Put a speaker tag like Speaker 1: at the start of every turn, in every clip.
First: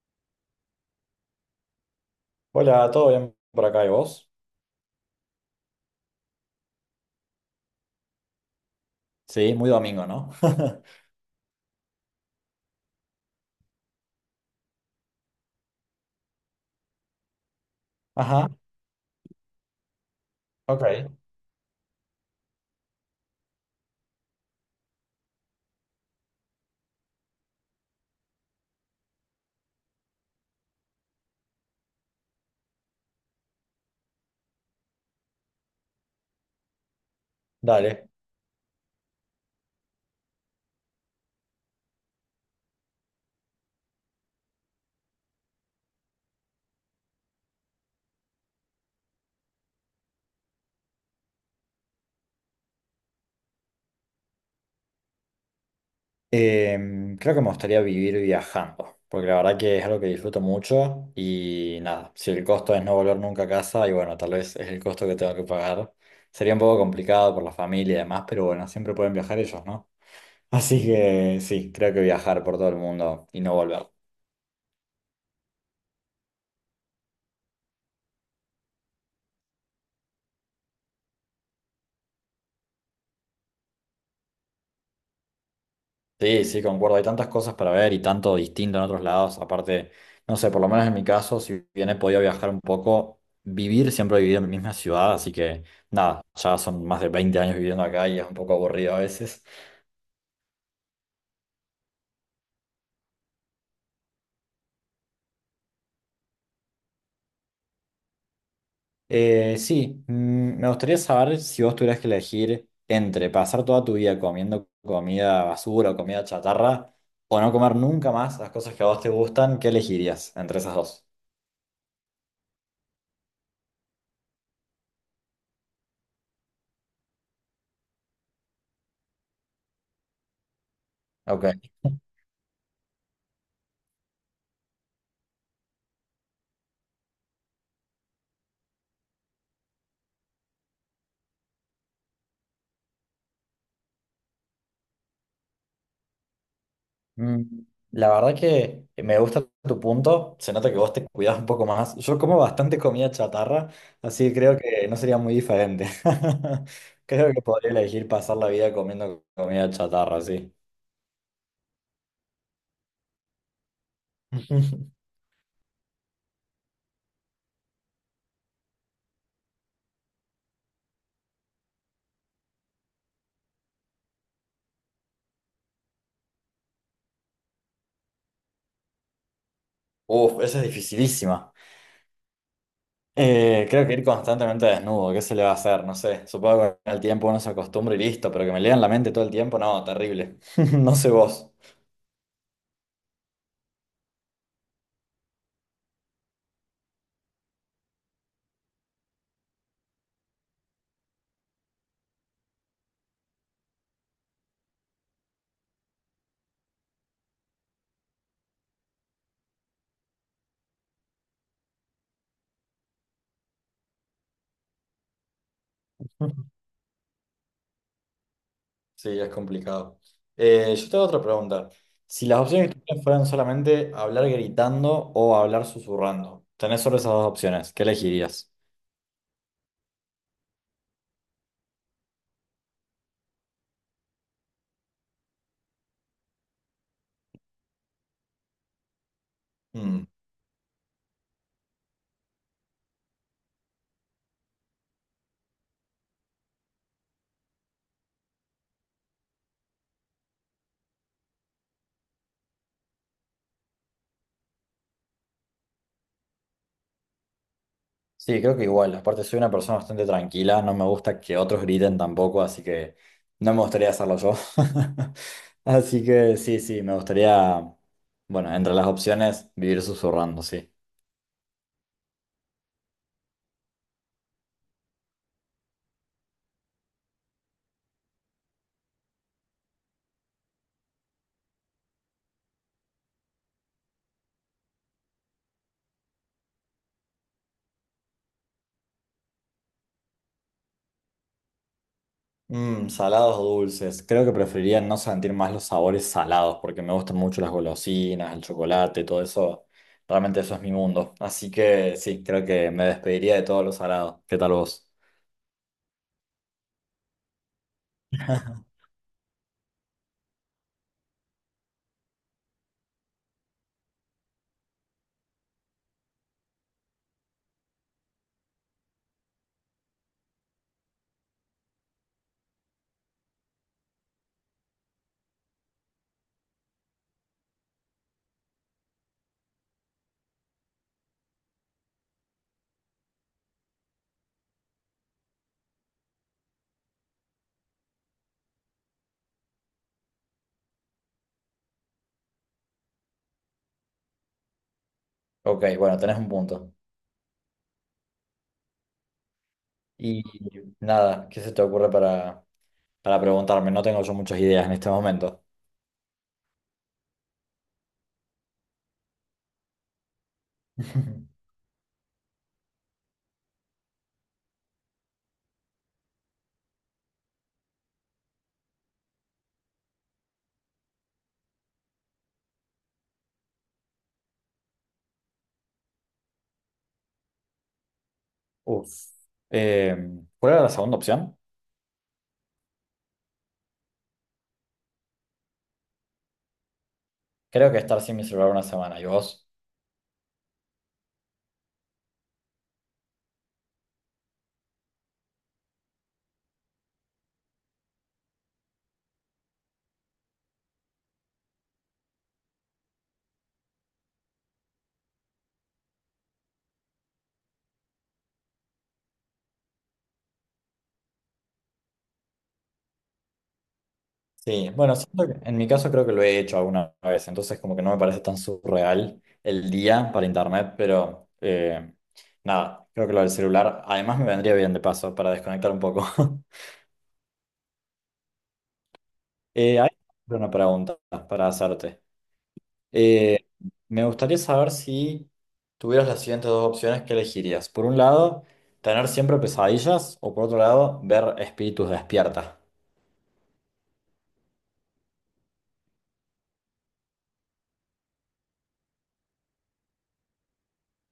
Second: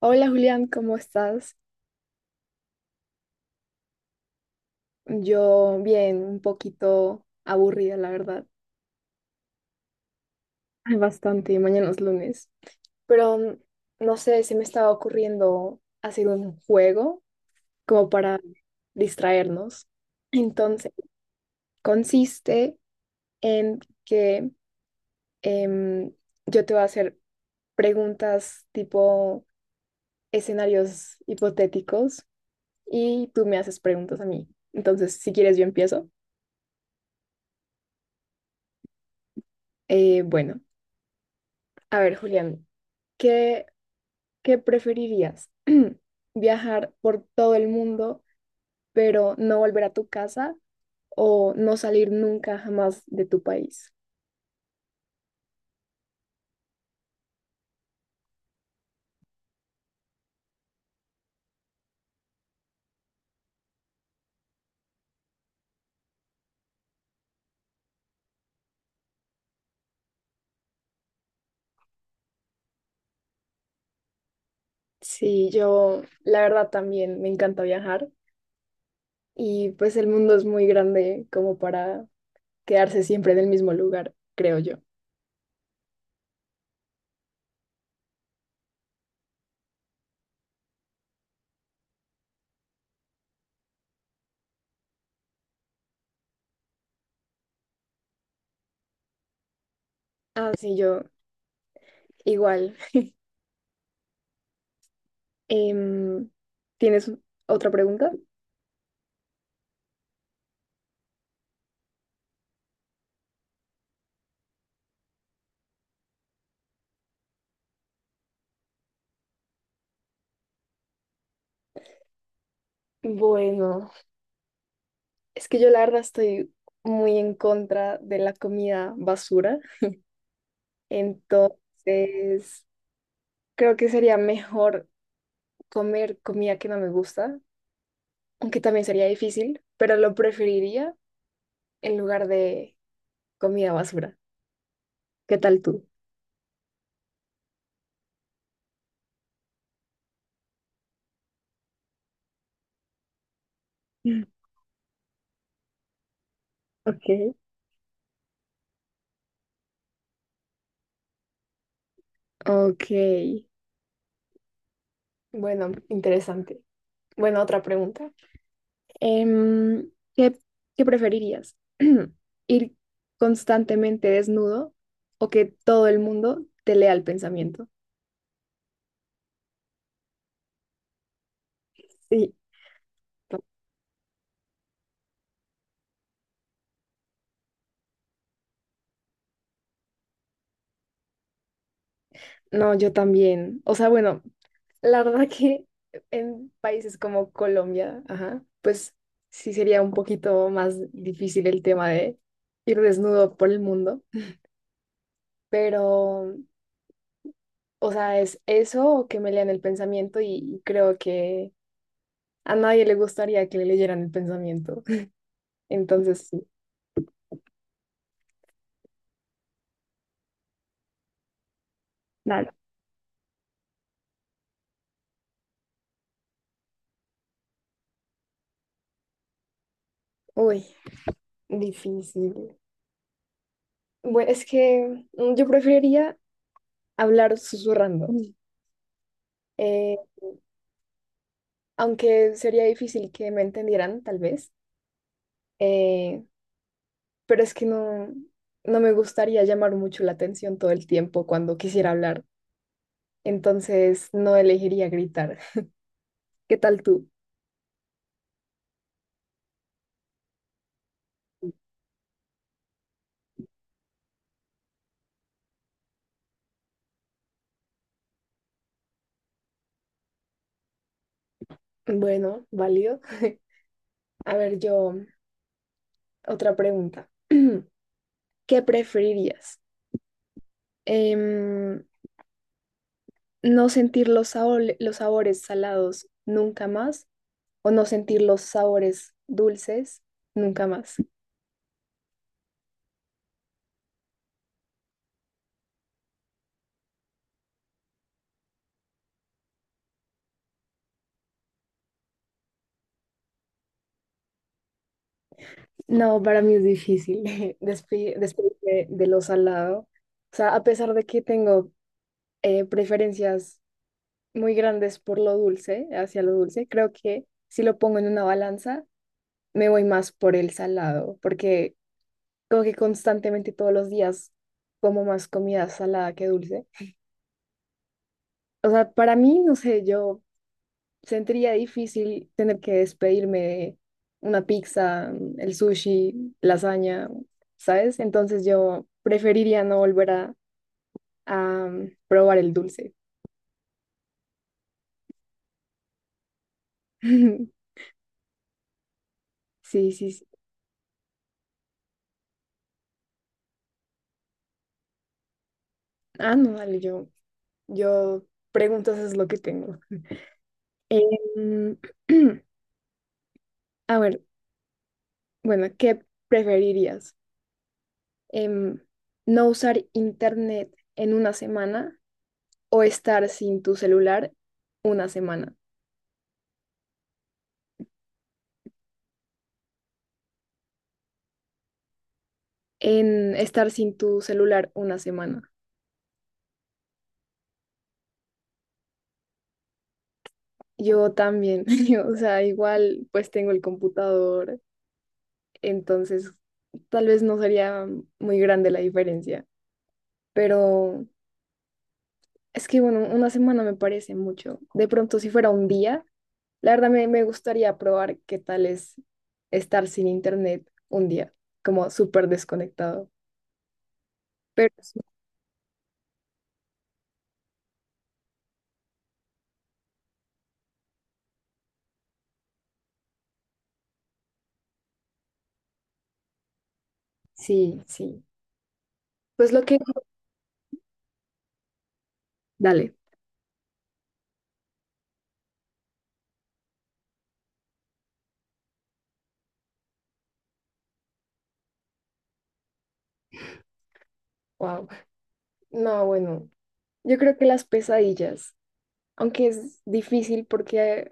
Speaker 1: Hola, Julián, ¿cómo estás?
Speaker 2: Hola, ¿todo bien por acá y vos?
Speaker 1: Yo bien, un poquito aburrida, la verdad.
Speaker 2: Sí, muy domingo, ¿no?
Speaker 1: Ay, bastante, mañana es lunes. Pero no sé, se me estaba ocurriendo hacer un juego como para
Speaker 2: Ajá,
Speaker 1: distraernos. Entonces,
Speaker 2: ok,
Speaker 1: consiste en que em, yo te voy a hacer preguntas tipo escenarios hipotéticos y tú me haces preguntas a mí. Entonces, si quieres, yo empiezo.
Speaker 2: dale.
Speaker 1: Bueno. A ver, Julián, ¿qué, ¿qué preferirías? ¿Viajar por todo el mundo, pero no volver a tu casa o no salir nunca jamás de tu país?
Speaker 2: Creo que me gustaría vivir viajando, porque la verdad que es algo que disfruto mucho y nada, si el costo es no volver nunca a casa y bueno, tal vez es el costo que tengo que pagar, sería un poco complicado por la familia y demás, pero bueno, siempre pueden viajar ellos, ¿no? Así que sí, creo que viajar por todo el mundo y no volver.
Speaker 1: Sí, yo la verdad también me encanta viajar y pues el mundo es muy grande como para quedarse siempre en el mismo lugar, creo yo.
Speaker 2: Sí, sí, concuerdo. Hay tantas cosas para ver y tanto distinto en otros lados. Aparte, no sé, por lo menos en mi caso, si bien he podido viajar un poco, vivir siempre he vivido en mi misma ciudad, así que nada, ya son más de 20 años viviendo acá y es un poco aburrido a veces.
Speaker 1: Ah, sí, yo igual. Em, ¿Tienes otra pregunta?
Speaker 2: Sí, me gustaría saber si vos tuvieras que elegir entre pasar toda tu vida comiendo comida basura o comida chatarra o no comer nunca más las cosas que a vos te gustan, ¿qué elegirías entre esas dos?
Speaker 1: Bueno. Es que yo la verdad estoy muy en contra de la comida basura,
Speaker 2: Ok.
Speaker 1: entonces creo que sería mejor comer comida que no me gusta, aunque también sería difícil, pero lo preferiría en lugar de comida basura. ¿Qué tal tú?
Speaker 2: Mm, La verdad que me gusta tu punto, se nota que vos te cuidás un poco más. Yo como bastante comida chatarra,
Speaker 1: Mm.
Speaker 2: así que creo que no sería muy diferente. Creo
Speaker 1: Ok.
Speaker 2: que podría elegir pasar la vida comiendo comida chatarra, sí.
Speaker 1: Ok, bueno, interesante. Bueno, otra pregunta. Em, ¿qué, ¿qué preferirías? ¿Ir constantemente desnudo o que todo el mundo te lea el pensamiento?
Speaker 2: Uf, esa es dificilísima.
Speaker 1: Sí,
Speaker 2: Creo que ir constantemente desnudo, ¿qué se le va a hacer? No sé, supongo que con el tiempo uno se acostumbra y listo, pero que me lean la mente todo el tiempo, no, terrible. No sé vos.
Speaker 1: no, yo también. O sea, bueno, la verdad que en países como Colombia, ajá, pues sí sería un poquito más difícil el tema de ir desnudo por el mundo, pero, o sea, es eso o que me lean el pensamiento y creo que a nadie le gustaría que le leyeran el pensamiento. Entonces,
Speaker 2: Sí, es complicado. Yo tengo otra pregunta. Si las
Speaker 1: dale.
Speaker 2: opciones que tienes fueran solamente hablar gritando o hablar susurrando, tenés solo esas dos opciones, ¿qué elegirías?
Speaker 1: Uy, difícil. Bueno, es que yo preferiría hablar susurrando. Mm. eh,
Speaker 2: Mm,
Speaker 1: aunque sería difícil que me entendieran, tal vez, eh, pero es que no me gustaría llamar mucho la atención todo el tiempo cuando quisiera hablar, entonces no elegiría gritar. ¿Qué tal tú?
Speaker 2: sí, creo que igual. Aparte, soy una persona bastante tranquila, no me gusta que otros griten tampoco, así que no me gustaría hacerlo yo. Así que sí, sí, me gustaría, bueno, entre las opciones, vivir susurrando, sí.
Speaker 1: Bueno, válido. A ver, yo, otra pregunta. ¿Qué preferirías? Em, no sentir los los sabores salados nunca más o no sentir los sabores dulces nunca más.
Speaker 2: Mm, salados o dulces. Creo que preferiría no sentir más los sabores salados porque me gustan mucho las golosinas, el chocolate, todo eso. Realmente eso es mi mundo. Así que sí, creo que me despediría de todo lo salado. ¿Qué tal vos?
Speaker 1: No, para mí es difícil despedirme de lo salado. O sea, a pesar de que tengo preferencias muy grandes por lo dulce, hacia lo dulce, creo que si lo pongo en una balanza, me voy más por el salado, porque como que constantemente todos los días como más comida salada que dulce. O sea, para mí, no sé, yo sentiría difícil tener que despedirme de una pizza, mm, el sushi, lasaña, ¿sabes? Entonces yo preferiría no volver a probar el dulce.
Speaker 2: Ok, bueno, tenés un punto.
Speaker 1: Sí, sí,
Speaker 2: Y
Speaker 1: sí.
Speaker 2: nada, ¿qué se te ocurre para preguntarme? No tengo yo muchas ideas en este momento.
Speaker 1: Ah, no, dale, yo preguntas es lo que tengo. Em, a ver, bueno, ¿qué preferirías? Em, ¿No usar internet en una semana o estar sin tu celular una semana?
Speaker 2: Uf. Eh, ¿Cuál era la segunda opción?
Speaker 1: En estar sin tu celular una semana.
Speaker 2: Creo que estar sin mi celular una semana. ¿Y vos?
Speaker 1: Yo también, yo, o sea, igual pues tengo el computador, entonces tal vez no sería muy grande la diferencia, pero es que bueno, una semana me parece mucho. De pronto si fuera un día, la verdad me gustaría probar qué tal es estar sin internet un día, como súper desconectado.
Speaker 2: Sí,
Speaker 1: Pero
Speaker 2: bueno,
Speaker 1: sí,
Speaker 2: siento que en mi caso creo que lo he hecho alguna vez, entonces como que no me parece tan surreal el día para internet, pero nada, creo que lo del celular además me vendría bien de paso para desconectar un poco.
Speaker 1: sí, sí. Pues lo que...
Speaker 2: Hay una pregunta para hacerte.
Speaker 1: Dale,
Speaker 2: Eh, me gustaría saber si tuvieras las siguientes dos opciones, ¿qué elegirías? Por un lado, tener siempre pesadillas o por otro lado, ver espíritus despierta.
Speaker 1: wow. No, bueno, yo creo que las pesadillas. Aunque es difícil porque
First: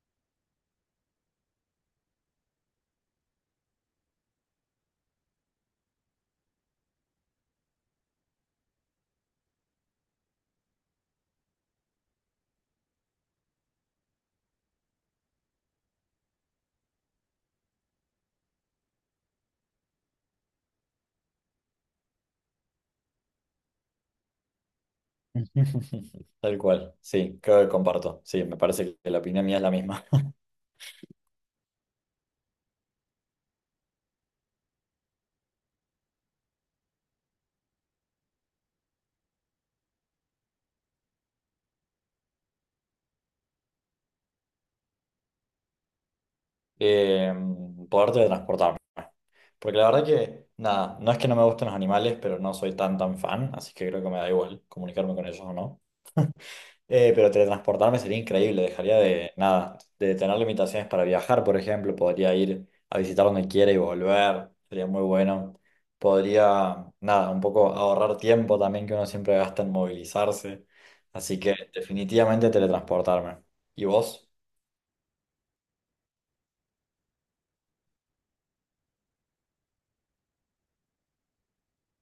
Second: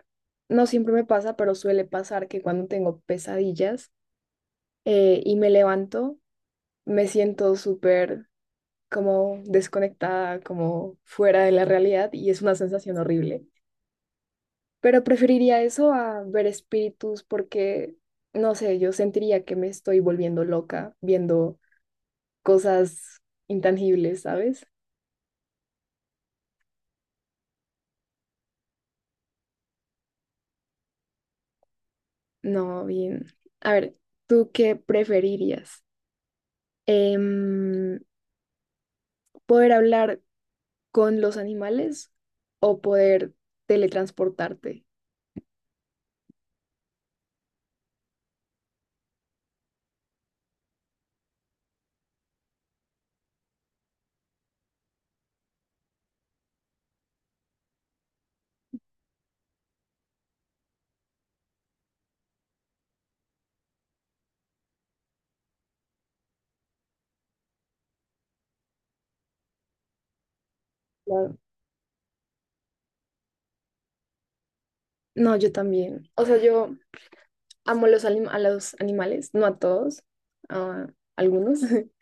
Speaker 1: no siempre me pasa, pero suele pasar que cuando tengo pesadillas y me levanto, me siento súper como desconectada, como fuera de la realidad y es una sensación horrible. Pero preferiría eso a ver espíritus porque, no sé, yo sentiría que me estoy volviendo loca viendo cosas intangibles, ¿sabes?
Speaker 2: Tal cual, sí, creo que comparto. Sí, me parece que la opinión mía es la misma.
Speaker 1: No, bien. A ver, ¿tú qué preferirías? Em, ¿poder hablar con los animales o poder teletransportarte?
Speaker 2: eh, poder teletransportarme. Porque la verdad que, nada, no es que no me gusten los animales, pero no soy tan fan, así que creo que me da igual comunicarme con ellos o no. Pero teletransportarme sería increíble, dejaría de, nada, de tener limitaciones para viajar, por ejemplo, podría ir a visitar donde quiera y volver, sería muy bueno. Podría, nada, un poco ahorrar tiempo también que uno siempre gasta en movilizarse,
Speaker 1: Claro.
Speaker 2: así que definitivamente teletransportarme. ¿Y vos?
Speaker 1: No, yo también. O sea, yo amo los a los animales, no a todos, a algunos,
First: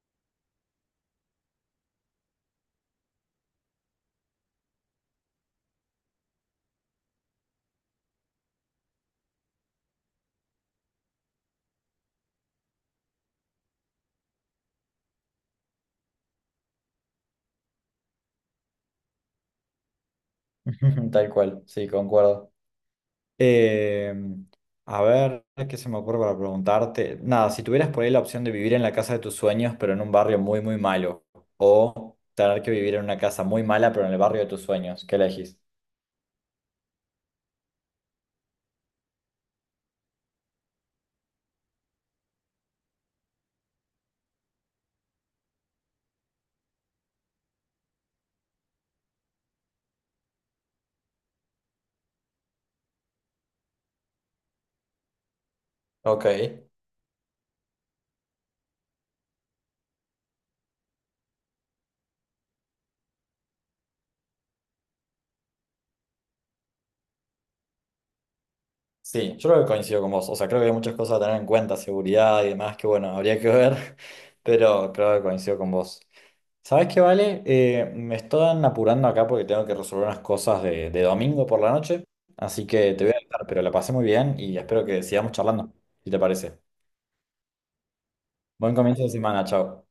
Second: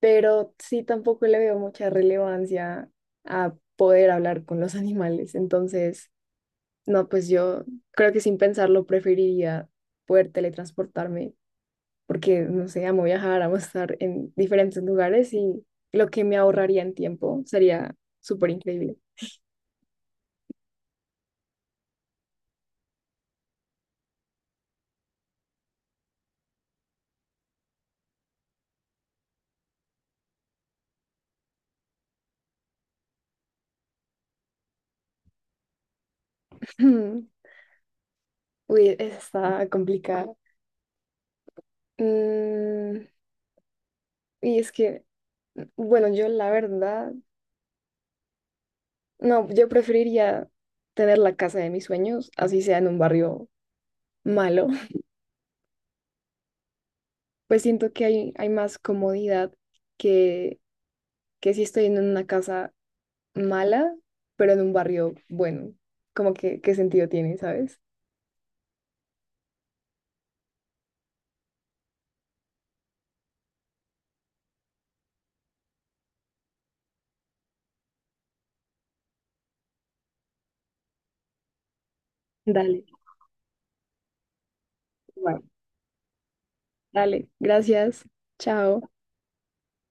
Speaker 1: pero sí tampoco le veo mucha relevancia a poder hablar con los animales. Entonces, no, pues yo creo que sin pensarlo preferiría poder teletransportarme porque, no sé, amo viajar, amo estar en diferentes lugares y lo que me ahorraría en tiempo sería súper increíble.
Speaker 2: Tal cual, sí, concuerdo. Eh, a ver, ¿qué se me ocurre para preguntarte? Nada, si tuvieras por ahí la opción de vivir en la casa de tus sueños, pero en un barrio muy, muy malo, o tener que vivir en una casa muy mala, pero en el barrio de tus sueños, ¿qué elegís?
Speaker 1: Uy, está complicada. Mm, y es que, bueno, yo la verdad, no, yo preferiría tener la casa de mis sueños, así sea en un barrio malo.
Speaker 2: Ok,
Speaker 1: Pues siento que hay más comodidad que, que si estoy en una casa mala, pero de un barrio bueno. Como que, ¿qué sentido tiene, sabes?
Speaker 2: sí, yo creo que coincido con vos. O sea, creo que hay muchas cosas a tener en cuenta, seguridad y demás, que bueno, habría que ver, pero creo que coincido con vos. ¿Sabes qué, Vale? Me están apurando acá porque tengo que resolver unas cosas de domingo por la noche. Así
Speaker 1: Dale,
Speaker 2: que te voy a dejar, pero la pasé muy bien y espero que sigamos
Speaker 1: va.
Speaker 2: charlando, si te parece.
Speaker 1: Dale, gracias.
Speaker 2: Buen
Speaker 1: Chao.
Speaker 2: comienzo de semana, chao.